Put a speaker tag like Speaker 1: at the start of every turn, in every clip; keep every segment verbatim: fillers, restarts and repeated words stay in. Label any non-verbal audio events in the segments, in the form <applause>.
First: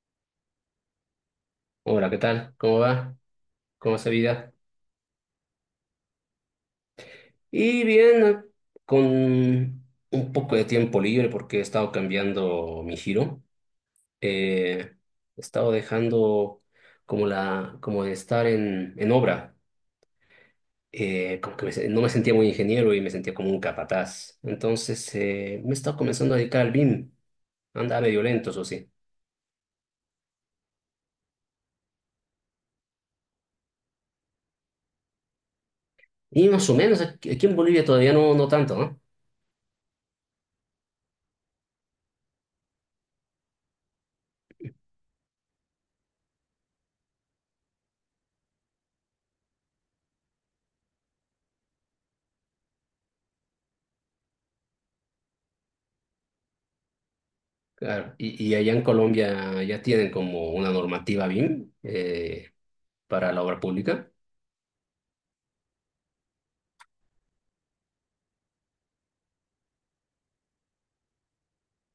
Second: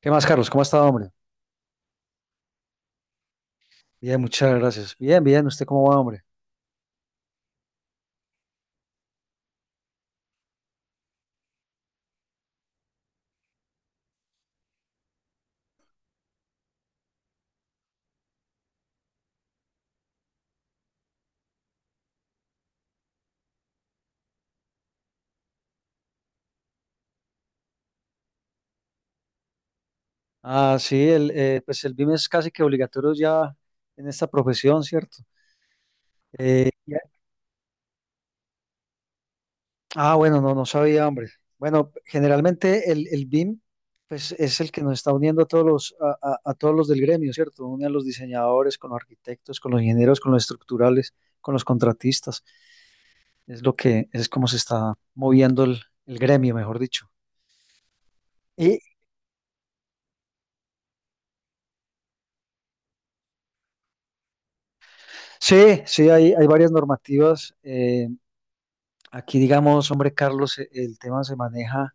Speaker 1: ¿Qué más, Carlos? ¿Cómo ha estado, hombre?
Speaker 2: Hola, ¿qué tal? ¿Cómo va? ¿Cómo va esa
Speaker 1: Bien,
Speaker 2: vida?
Speaker 1: muchas gracias. Bien, bien. ¿Usted cómo va, hombre?
Speaker 2: Y bien, eh, con un poco de tiempo libre porque he estado cambiando mi giro. Eh, He estado dejando como la, como de estar en, en obra. Eh, como que me se- no me sentía muy ingeniero y me sentía como un capataz. Entonces eh, me he estado comenzando a dedicar al BIM. Anda medio lento, eso sí.
Speaker 1: Ah, sí, el, eh, pues el B I M es casi que obligatorio ya en esta profesión, ¿cierto?
Speaker 2: Y más
Speaker 1: Eh,
Speaker 2: o menos,
Speaker 1: ya-
Speaker 2: aquí aquí en Bolivia todavía no, no tanto, ¿no?
Speaker 1: ah, bueno, no, no sabía, hombre. Bueno, generalmente el, el B I M, pues es el que nos está uniendo a todos los, a, a- a todos los del gremio, ¿cierto? Une a los diseñadores, con los arquitectos, con los ingenieros, con los estructurales, con los contratistas. Es lo que, es como se está moviendo el, el gremio, mejor dicho.
Speaker 2: Claro, y, y allá
Speaker 1: Y,
Speaker 2: en Colombia ya tienen como una normativa BIM eh, para la obra pública.
Speaker 1: Sí, sí, hay, hay varias normativas. Eh, aquí, digamos, hombre, Carlos, e- el tema se maneja.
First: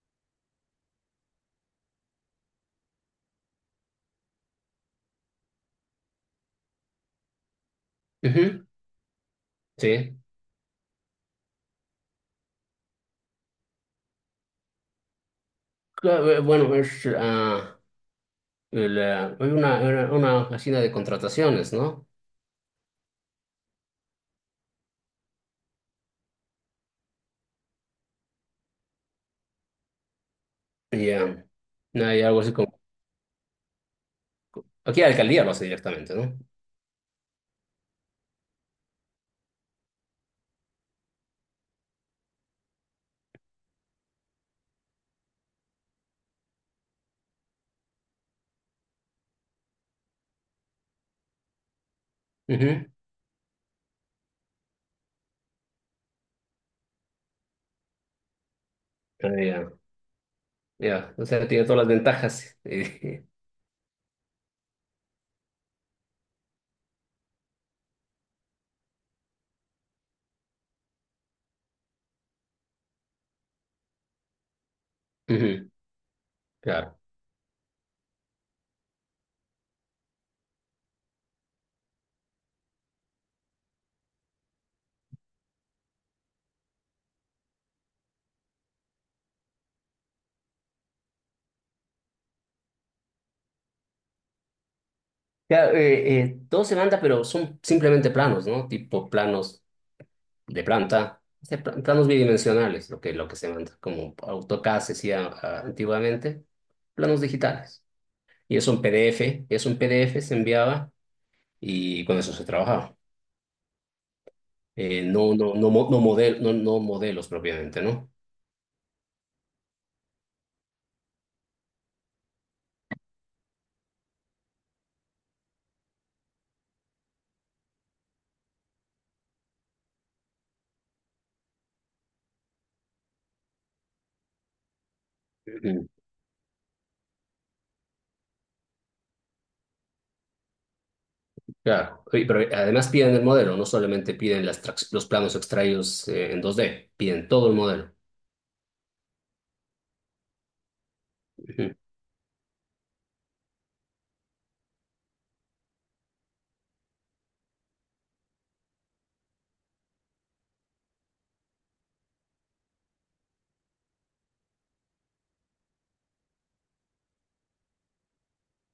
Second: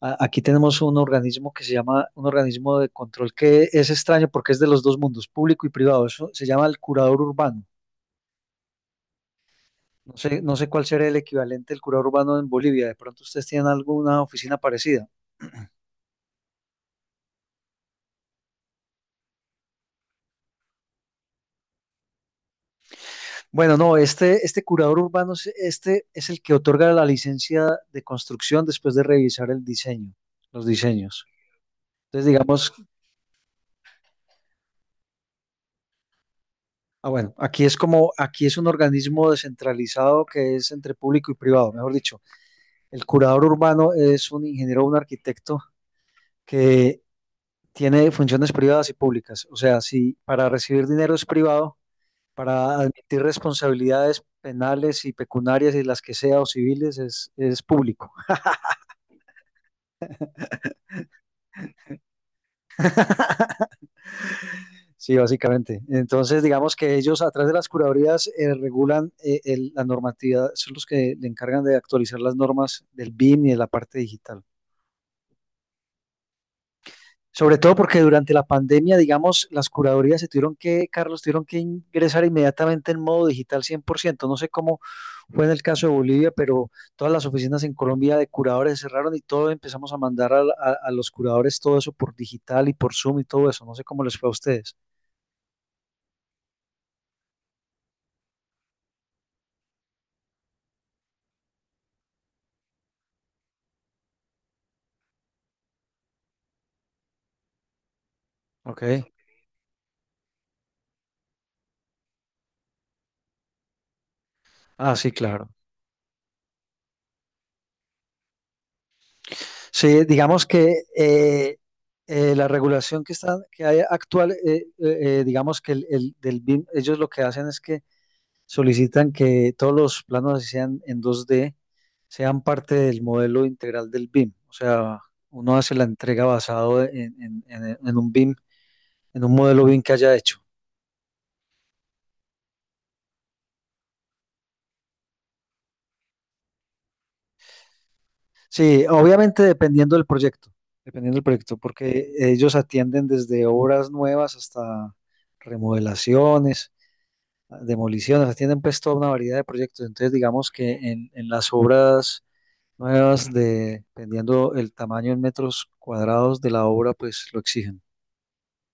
Speaker 1: a- Aquí tenemos un organismo que se llama un organismo de control que es extraño porque es de los dos mundos, público y privado. Eso se llama el curador urbano.
Speaker 2: Ujú,
Speaker 1: No
Speaker 2: sí.
Speaker 1: sé, no sé cuál será el equivalente del curador urbano en Bolivia. De pronto ustedes tienen alguna oficina parecida.
Speaker 2: Claro, eh, bueno, es, ah, la- hay una, una, una oficina de contrataciones, ¿no?
Speaker 1: Bueno, no, este, este curador urbano, es- este es el que otorga la licencia de construcción después de revisar el diseño, los
Speaker 2: Y
Speaker 1: diseños.
Speaker 2: ah, hay
Speaker 1: Entonces,
Speaker 2: algo así
Speaker 1: digamos
Speaker 2: como... Aquí la alcaldía lo hace directamente, ¿no?
Speaker 1: Ah, bueno, aquí es como, aquí es un organismo descentralizado que es entre público y privado, mejor dicho. El curador urbano es un ingeniero o un arquitecto que tiene funciones privadas y públicas. O sea, si para recibir dinero es privado, para
Speaker 2: Ujú.
Speaker 1: admitir responsabilidades penales y pecuniarias y las que sea o civiles es, es público.
Speaker 2: Ah, ya, ya. O sea, tiene todas las ventajas. <laughs>
Speaker 1: <laughs> Sí, básicamente. Entonces, digamos que ellos a través de las curadurías eh, regulan eh, el- la normatividad, son los que le encargan de actualizar las normas del B I M y de la parte digital.
Speaker 2: Eh, ujú, claro.
Speaker 1: Sobre todo porque durante la pandemia, digamos, las curadorías se tuvieron que, Carlos, tuvieron que ingresar inmediatamente en modo digital cien por ciento. No sé cómo fue en el caso de Bolivia, pero todas las oficinas en Colombia de curadores se cerraron y todo empezamos a mandar a, a- a los curadores todo eso por digital y por Zoom y todo eso. No sé cómo les fue a ustedes.
Speaker 2: Ya, eh, eh, todo se manda, pero son simplemente planos, ¿no? Tipo planos de planta, de pla- planos bidimensionales, lo que, lo que se manda, como AutoCAD se hacía ah, antiguamente, planos digitales. Y eso en
Speaker 1: Ok.
Speaker 2: PDF, eso en P D F se enviaba y con eso se trabajaba.
Speaker 1: Ah,
Speaker 2: Eh,
Speaker 1: sí,
Speaker 2: no,
Speaker 1: claro.
Speaker 2: no, no, mo- no, model, no, no modelos propiamente, ¿no?
Speaker 1: Sí, digamos que eh, eh, la regulación que está, que hay actual, eh, eh, eh, digamos que el, el- del B I M, ellos lo que hacen es que solicitan que todos los planos así sean en dos D sean parte del modelo integral del B I M. O sea, uno hace la
Speaker 2: Ujú.
Speaker 1: entrega basado en, en- en- en un B I M, en un modelo B I M que haya hecho.
Speaker 2: Claro, y- pero además piden el modelo, no solamente piden las trax- los planos extraídos eh, en dos D, piden todo el modelo.
Speaker 1: Sí, obviamente dependiendo del proyecto, dependiendo del proyecto,
Speaker 2: Ujú,
Speaker 1: porque ellos atienden desde obras nuevas hasta remodelaciones, demoliciones, atienden pues toda una variedad de proyectos. Entonces, digamos que en, en las obras nuevas de, dependiendo el tamaño en metros cuadrados de la obra, pues lo exigen.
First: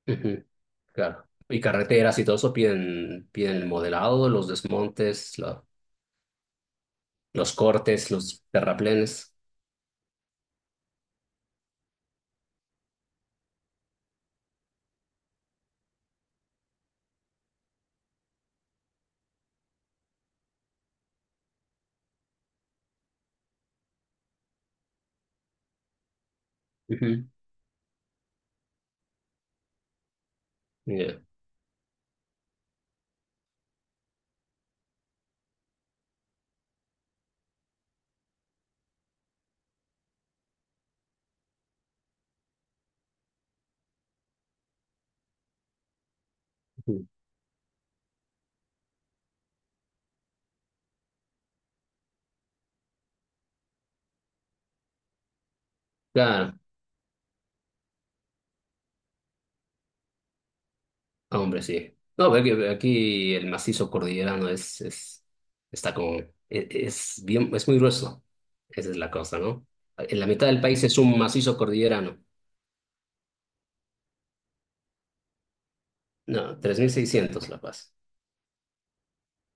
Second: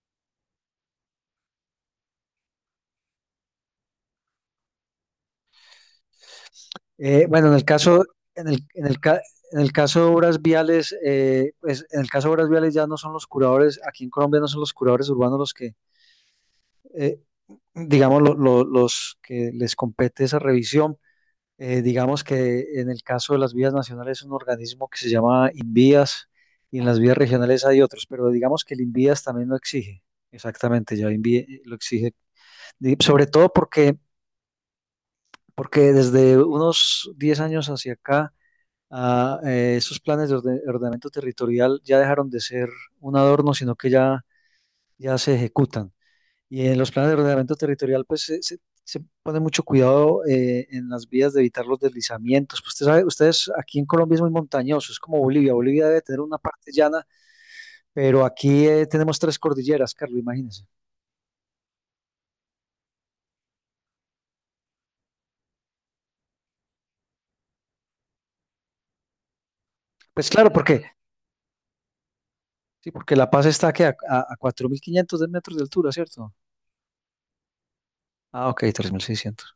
Speaker 2: ujú, claro. Y carreteras y todo eso piden, piden el modelado, los desmontes, la-
Speaker 1: Eh, bueno, en
Speaker 2: los
Speaker 1: el caso,
Speaker 2: cortes, los
Speaker 1: en el, en el, ca-
Speaker 2: terraplenes.
Speaker 1: En el caso de obras viales, eh, pues en el caso de obras viales ya no son los curadores, aquí en Colombia no son los curadores urbanos los que, eh, digamos, lo- lo- los que les compete esa revisión. Eh, digamos que en el caso de las vías nacionales es un organismo que se llama INVÍAS y en las vías
Speaker 2: Ujú.
Speaker 1: regionales hay otros, pero digamos que el INVÍAS también lo exige. Exactamente, ya
Speaker 2: Ya.
Speaker 1: INVÍAS eh, lo exige. Y sobre todo porque, porque desde unos diez años hacia acá, ah, eh, esos planes de orde- ordenamiento territorial ya dejaron de ser un adorno, sino que ya, ya se ejecutan. Y en los
Speaker 2: Ujú.
Speaker 1: planes de ordenamiento territorial, pues se, se- se pone mucho cuidado eh, en las vías de evitar los deslizamientos. Pues, usted sabe, ustedes aquí en Colombia es muy montañoso, es como Bolivia. Bolivia debe tener una
Speaker 2: Claro,
Speaker 1: parte llana, pero aquí eh, tenemos tres cordilleras, Carlos, imagínense.
Speaker 2: ah, hombre, sí. No, ve que aquí el macizo cordillerano es, es, está como, e- es, bien, es muy grueso. Esa es la cosa, ¿no? En la
Speaker 1: Pues
Speaker 2: mitad
Speaker 1: claro,
Speaker 2: del
Speaker 1: porque,
Speaker 2: país es un macizo cordillerano.
Speaker 1: sí, porque La Paz está aquí a, a, a cuatro mil quinientos de metros de altura, ¿cierto?
Speaker 2: No, tres mil seiscientos La Paz.
Speaker 1: Ah, ok, tres mil seiscientos.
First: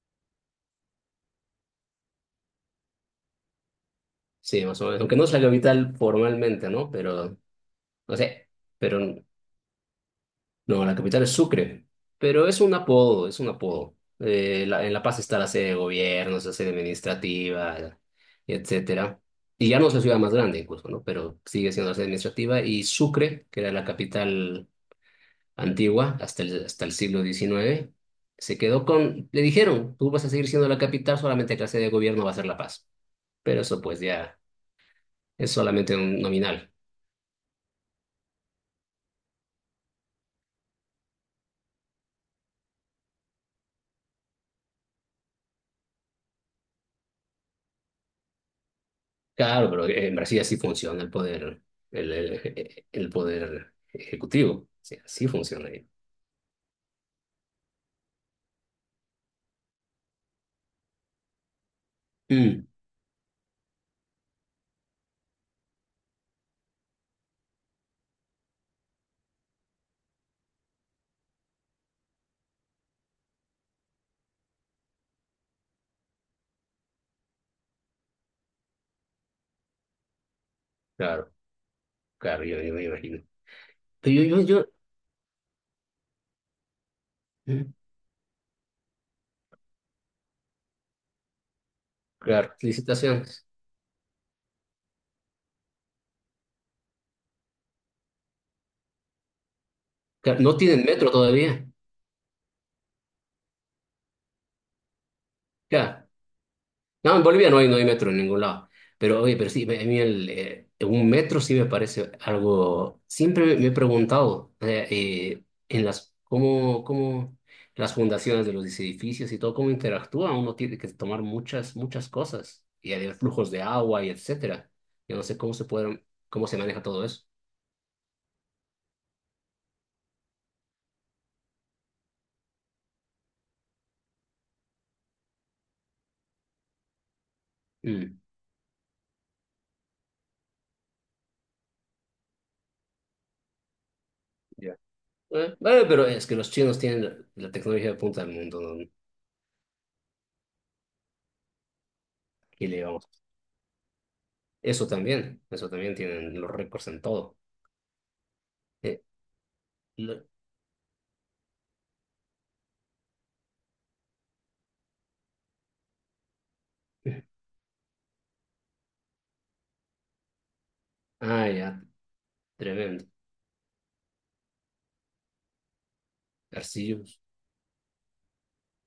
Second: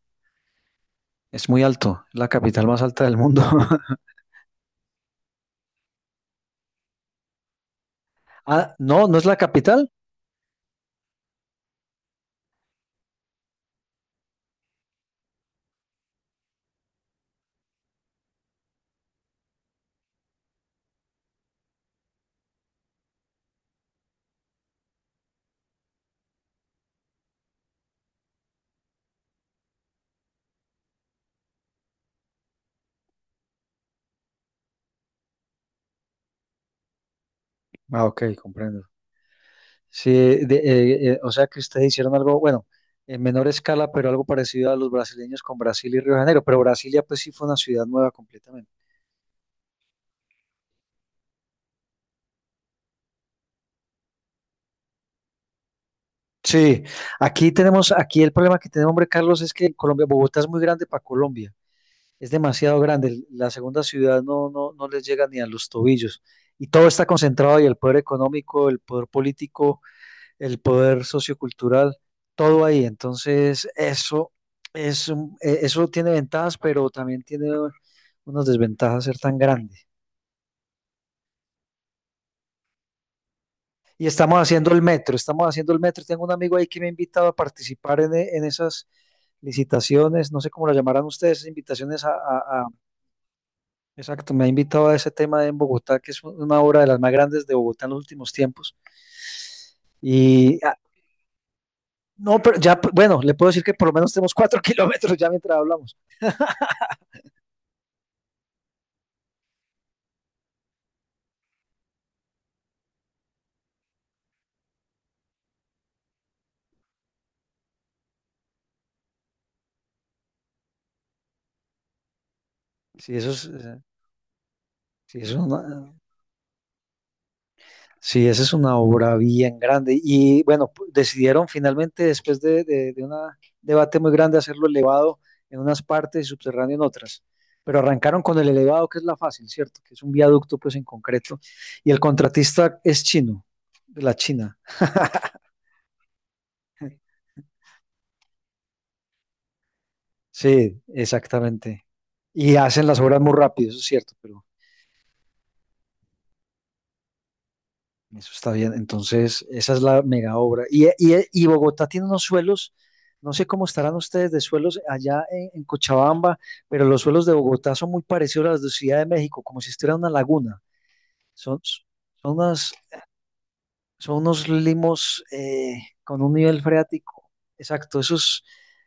Speaker 1: Es muy alto, es la capital más alta del mundo. <laughs>
Speaker 2: Sí, más o menos. Aunque no es la capital formalmente, ¿no? Pero, no sé,
Speaker 1: Ah,
Speaker 2: pero
Speaker 1: no, no es la capital.
Speaker 2: no, la capital es Sucre, pero es un apodo, es un apodo. Eh, la- en La Paz está la sede de gobierno, la sede administrativa, y etcétera. Y ya no es la ciudad más grande incluso, ¿no? Pero sigue siendo la sede administrativa. Y Sucre, que era la capital antigua hasta el, hasta el siglo diecinueve, se quedó con... Le dijeron, tú vas a seguir siendo la capital, solamente que la sede de gobierno va a ser La Paz. Pero eso pues ya es solamente un nominal.
Speaker 1: Ah, ok, comprendo. Sí, de- eh, eh, o sea que ustedes hicieron algo, bueno, en menor escala, pero algo parecido a los brasileños con Brasil y Río de Janeiro, pero Brasilia pues sí fue una ciudad nueva completamente.
Speaker 2: Claro, pero en Brasil así funciona el poder, el, el, el poder ejecutivo. Sí, sea, así funciona ahí.
Speaker 1: Sí, aquí tenemos, aquí el problema que tenemos, hombre, Carlos, es que Colombia, Bogotá es muy grande para Colombia, es
Speaker 2: Mm,
Speaker 1: demasiado grande, la segunda ciudad no, no, no les llega ni a los tobillos, y todo está concentrado y el poder económico, el poder político, el poder sociocultural, todo ahí. Entonces, eso, es un- eh, eso tiene ventajas, pero también tiene unas desventajas ser tan grande.
Speaker 2: claro, claro, yo, yo me imagino.
Speaker 1: Y
Speaker 2: Pero yo,
Speaker 1: estamos
Speaker 2: yo, yo,
Speaker 1: haciendo el metro, estamos haciendo el metro. Tengo un amigo ahí que me ha invitado a
Speaker 2: mm,
Speaker 1: participar en, e- en esas licitaciones, no sé cómo las llamarán ustedes, esas invitaciones a,
Speaker 2: claro,
Speaker 1: a- a-
Speaker 2: licitaciones.
Speaker 1: Exacto, me ha invitado a ese tema en Bogotá, que es una obra de las más grandes de Bogotá en los últimos tiempos.
Speaker 2: Claro, no
Speaker 1: Y ah,
Speaker 2: tienen metro todavía.
Speaker 1: no, pero ya, bueno, le puedo decir que por lo menos tenemos cuatro <laughs> kilómetros ya mientras hablamos.
Speaker 2: Claro, no, en Bolivia no hay, no hay metro en ningún lado. Pero oye, pero sí, me- a mí el, eh, un metro sí me parece algo. Siempre me he preguntado eh, eh, en las cómo, cómo las fundaciones de los edificios y todo, cómo interactúan. Uno tiene que tomar muchas, muchas cosas. Y hay
Speaker 1: Sí, eso es,
Speaker 2: flujos de
Speaker 1: eh,
Speaker 2: agua y etcétera. Yo
Speaker 1: Sí,
Speaker 2: no
Speaker 1: es
Speaker 2: sé cómo
Speaker 1: una,
Speaker 2: se pueden, cómo se maneja todo eso.
Speaker 1: sí, esa es una obra bien grande. Y bueno, pu- decidieron finalmente, después de, de, de un debate muy grande, hacerlo elevado en unas partes y subterráneo en otras. Pero
Speaker 2: Mm.
Speaker 1: arrancaron con el elevado, que es la fácil, ¿cierto? Que es un viaducto, pues en concreto. Y el contratista es chino, de la China.
Speaker 2: Ya. Eh, bueno, pero es que los chinos
Speaker 1: <laughs>
Speaker 2: tienen la tecnología de punta del mundo, ¿no?
Speaker 1: Sí, exactamente. Y
Speaker 2: ¿Qué le
Speaker 1: hacen las
Speaker 2: vamos? a
Speaker 1: obras
Speaker 2: hacer?
Speaker 1: muy rápido, eso es cierto, pero
Speaker 2: Eso también, eso también tienen los récords en todo.
Speaker 1: eso está bien.
Speaker 2: Eh,
Speaker 1: Entonces, esa es la
Speaker 2: lo-
Speaker 1: mega obra. Y, y- y Bogotá tiene unos suelos, no sé cómo estarán ustedes de suelos allá en, en Cochabamba, pero los suelos de Bogotá son muy parecidos a los de Ciudad de México, como si estuviera una laguna.
Speaker 2: Ah,
Speaker 1: Son,
Speaker 2: ya,
Speaker 1: son unas,
Speaker 2: tremendo.
Speaker 1: son unos limos eh, con un nivel
Speaker 2: Arcillos.
Speaker 1: freático. Exacto, eso es,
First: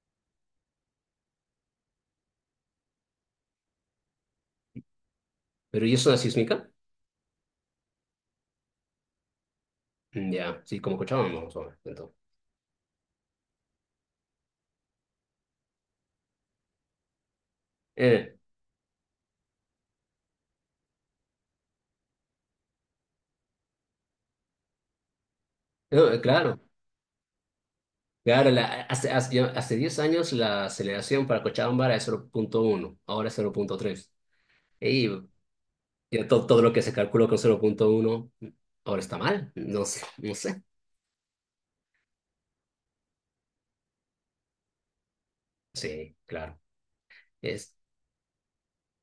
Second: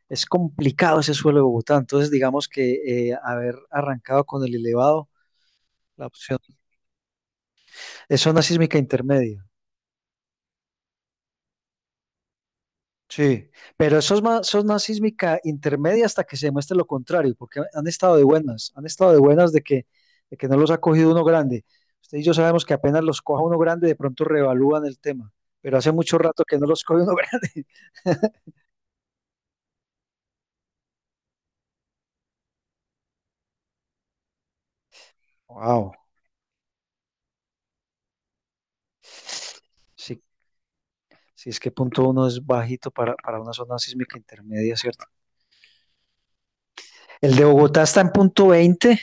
Speaker 1: es complicado ese suelo de Bogotá. Entonces, digamos que eh, haber arrancado con el elevado,
Speaker 2: ¿Pero y
Speaker 1: la
Speaker 2: eso es
Speaker 1: opción
Speaker 2: sísmica?
Speaker 1: es zona sísmica intermedia.
Speaker 2: Mm, ya, sí, como Cochabamba, más o menos, entonces.
Speaker 1: Sí, pero eso es más, eso es más sísmica intermedia hasta que se demuestre lo contrario, porque han estado de
Speaker 2: Eh,
Speaker 1: buenas, han estado de buenas de que, de que no los ha cogido uno grande. Usted y yo sabemos que apenas los coja uno grande, de pronto reevalúan el tema, pero hace
Speaker 2: no,
Speaker 1: mucho
Speaker 2: eh,
Speaker 1: rato que
Speaker 2: claro,
Speaker 1: no los coge uno <laughs> grande.
Speaker 2: claro, la- hace, hace, yo- hace diez años la aceleración para Cochabamba era de cero punto uno, ahora es cero punto tres. Y
Speaker 1: Wow,
Speaker 2: ya to- todo lo que se calculó con cero punto uno ahora está mal, no sé,
Speaker 1: sí,
Speaker 2: no sé.
Speaker 1: sí, es que punto uno es bajito para, para una zona sísmica intermedia, ¿cierto?
Speaker 2: Sí, claro.
Speaker 1: El de
Speaker 2: Es,
Speaker 1: Bogotá está en punto veinte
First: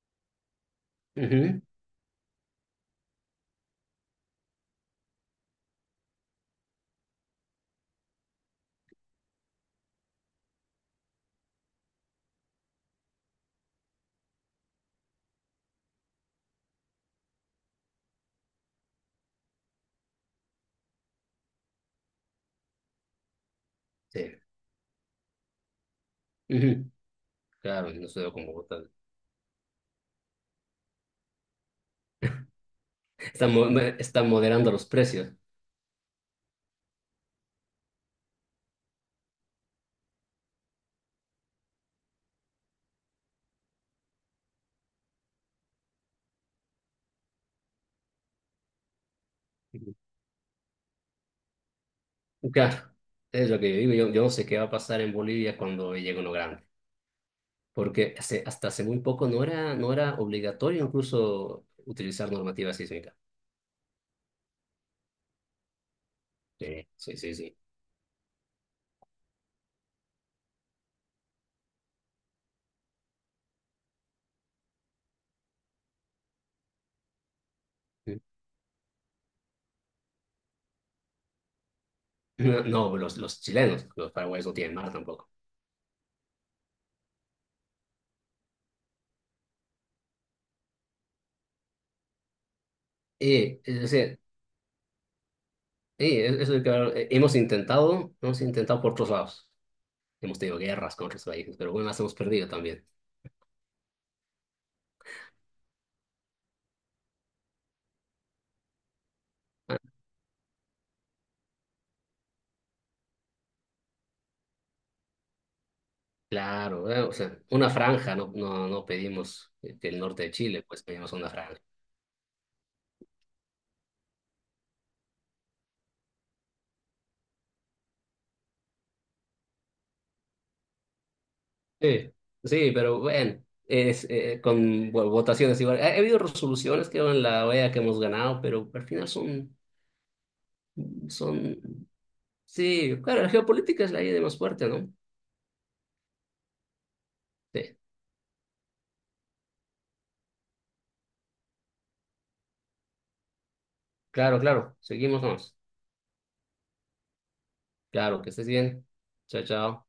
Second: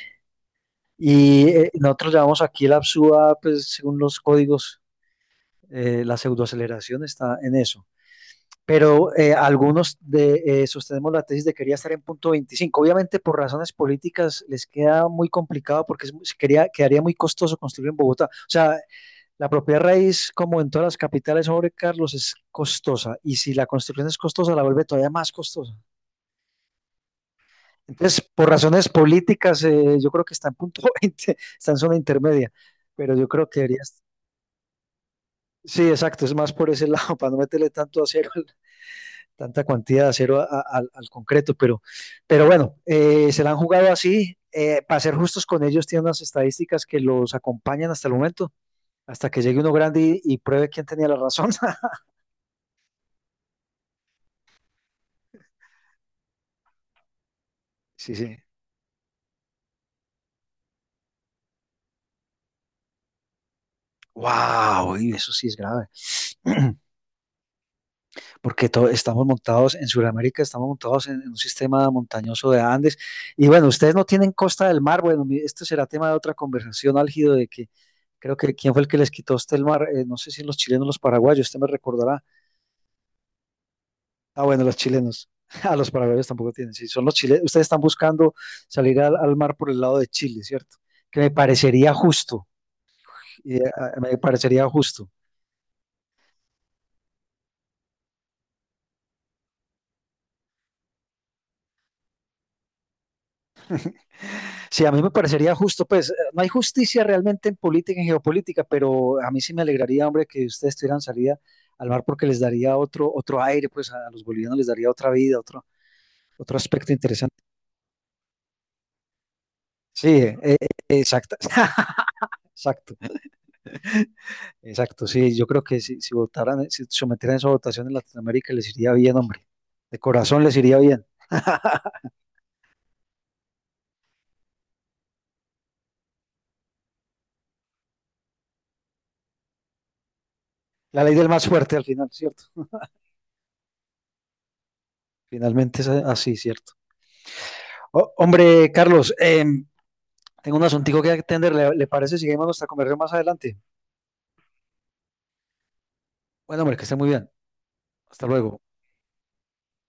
Speaker 1: y
Speaker 2: ujú,
Speaker 1: eh, nosotros llamamos aquí la P S U A, pues según los códigos, eh, la pseudoaceleración está en eso. Pero eh, algunos de, eh, sostenemos la tesis de quería estar en punto veinticinco. Obviamente por razones políticas les queda muy complicado porque es quería, quedaría muy costoso construir en Bogotá. O sea, la propiedad raíz, como en todas las capitales sobre Carlos, es costosa y si la construcción es
Speaker 2: sí,
Speaker 1: costosa, la vuelve todavía más costosa.
Speaker 2: ujú, claro, no
Speaker 1: Entonces,
Speaker 2: sé
Speaker 1: por
Speaker 2: cómo votar.
Speaker 1: razones políticas, eh, yo creo que está en punto <laughs> veinte, está en zona intermedia, pero yo creo
Speaker 2: Están,
Speaker 1: que
Speaker 2: mo-
Speaker 1: debería...
Speaker 2: están moderando los precios.
Speaker 1: Sí, exacto, es más por ese lado, <laughs> para no meterle tanto acero tanta cantidad de acero a- a- al- concreto, pero, pero bueno, eh, se la han jugado así. Eh, para ser justos con ellos, tienen unas estadísticas que los acompañan hasta el momento, hasta que llegue uno grande y, y pruebe quién tenía la razón. <laughs>
Speaker 2: Claro, es lo que yo digo. Yo, yo no sé qué va a pasar en Bolivia cuando llegue uno grande,
Speaker 1: Sí,
Speaker 2: porque
Speaker 1: sí.
Speaker 2: hace- hasta hace muy poco no era, no era obligatorio incluso utilizar normativa sísmica.
Speaker 1: Wow, y eso sí es grave, <clears throat> <coughs>
Speaker 2: Sí, sí, sí, sí.
Speaker 1: porque to- estamos montados en Sudamérica, estamos montados en, en un sistema montañoso de Andes. Y bueno, ustedes no tienen costa del mar. Bueno, esto será tema de otra conversación álgido de que
Speaker 2: Sí.
Speaker 1: creo que quién fue el que les quitó a usted el mar. Eh, no sé si los chilenos o los paraguayos, usted me recordará.
Speaker 2: No, no, los, los chilenos, los
Speaker 1: Ah,
Speaker 2: paraguayos no
Speaker 1: bueno, los
Speaker 2: tienen mar
Speaker 1: chilenos.
Speaker 2: tampoco.
Speaker 1: <laughs> Ah, los paraguayos tampoco tienen. Sí, son los chilenos. Ustedes están buscando salir al, al mar por el lado de Chile, ¿cierto? Que me parecería justo. y, eh,
Speaker 2: Y, es
Speaker 1: ah, me
Speaker 2: decir,
Speaker 1: parecería justo.
Speaker 2: y es- es lo que eh, hemos intentado, hemos intentado por otros lados. Hemos tenido guerras con otros países, pero bueno, las hemos perdido también.
Speaker 1: Sí, a mí me parecería justo, pues eh, no hay justicia realmente en política, en geopolítica, pero a mí sí me
Speaker 2: Ah,
Speaker 1: alegraría, hombre, que ustedes tuvieran salida al mar porque les daría otro, otro aire, pues a los bolivianos les daría otra vida, otro, otro
Speaker 2: claro,
Speaker 1: aspecto
Speaker 2: eh, o
Speaker 1: interesante.
Speaker 2: sea, una franja, no, no, no pedimos eh, que el
Speaker 1: Sí,
Speaker 2: norte de
Speaker 1: eh, eh,
Speaker 2: Chile, pues pedimos una
Speaker 1: exacto,
Speaker 2: franja.
Speaker 1: <laughs> exacto. Exacto, sí, yo creo que si, si votaran, eh, si sometieran esa votación en Latinoamérica les iría bien, hombre. De corazón les iría bien.
Speaker 2: Sí, sí, pero bueno, es, eh, con bueno, votaciones igual. Ha, ha habido resoluciones que en la O E A que hemos ganado, pero al final son,
Speaker 1: La ley del más fuerte al
Speaker 2: son,
Speaker 1: final, ¿cierto?
Speaker 2: sí, claro, la geopolítica es la idea más fuerte, ¿no?
Speaker 1: Finalmente es a- así, ¿cierto?
Speaker 2: Sí,
Speaker 1: Oh, hombre, Carlos, eh, tengo un asuntico que atender. ¿Le, le parece si seguimos nuestra conversación más adelante?
Speaker 2: claro, claro, seguimos más.
Speaker 1: Bueno, hombre, que esté muy bien.
Speaker 2: Claro,
Speaker 1: Hasta
Speaker 2: que estés
Speaker 1: luego.
Speaker 2: bien. Chao, chao.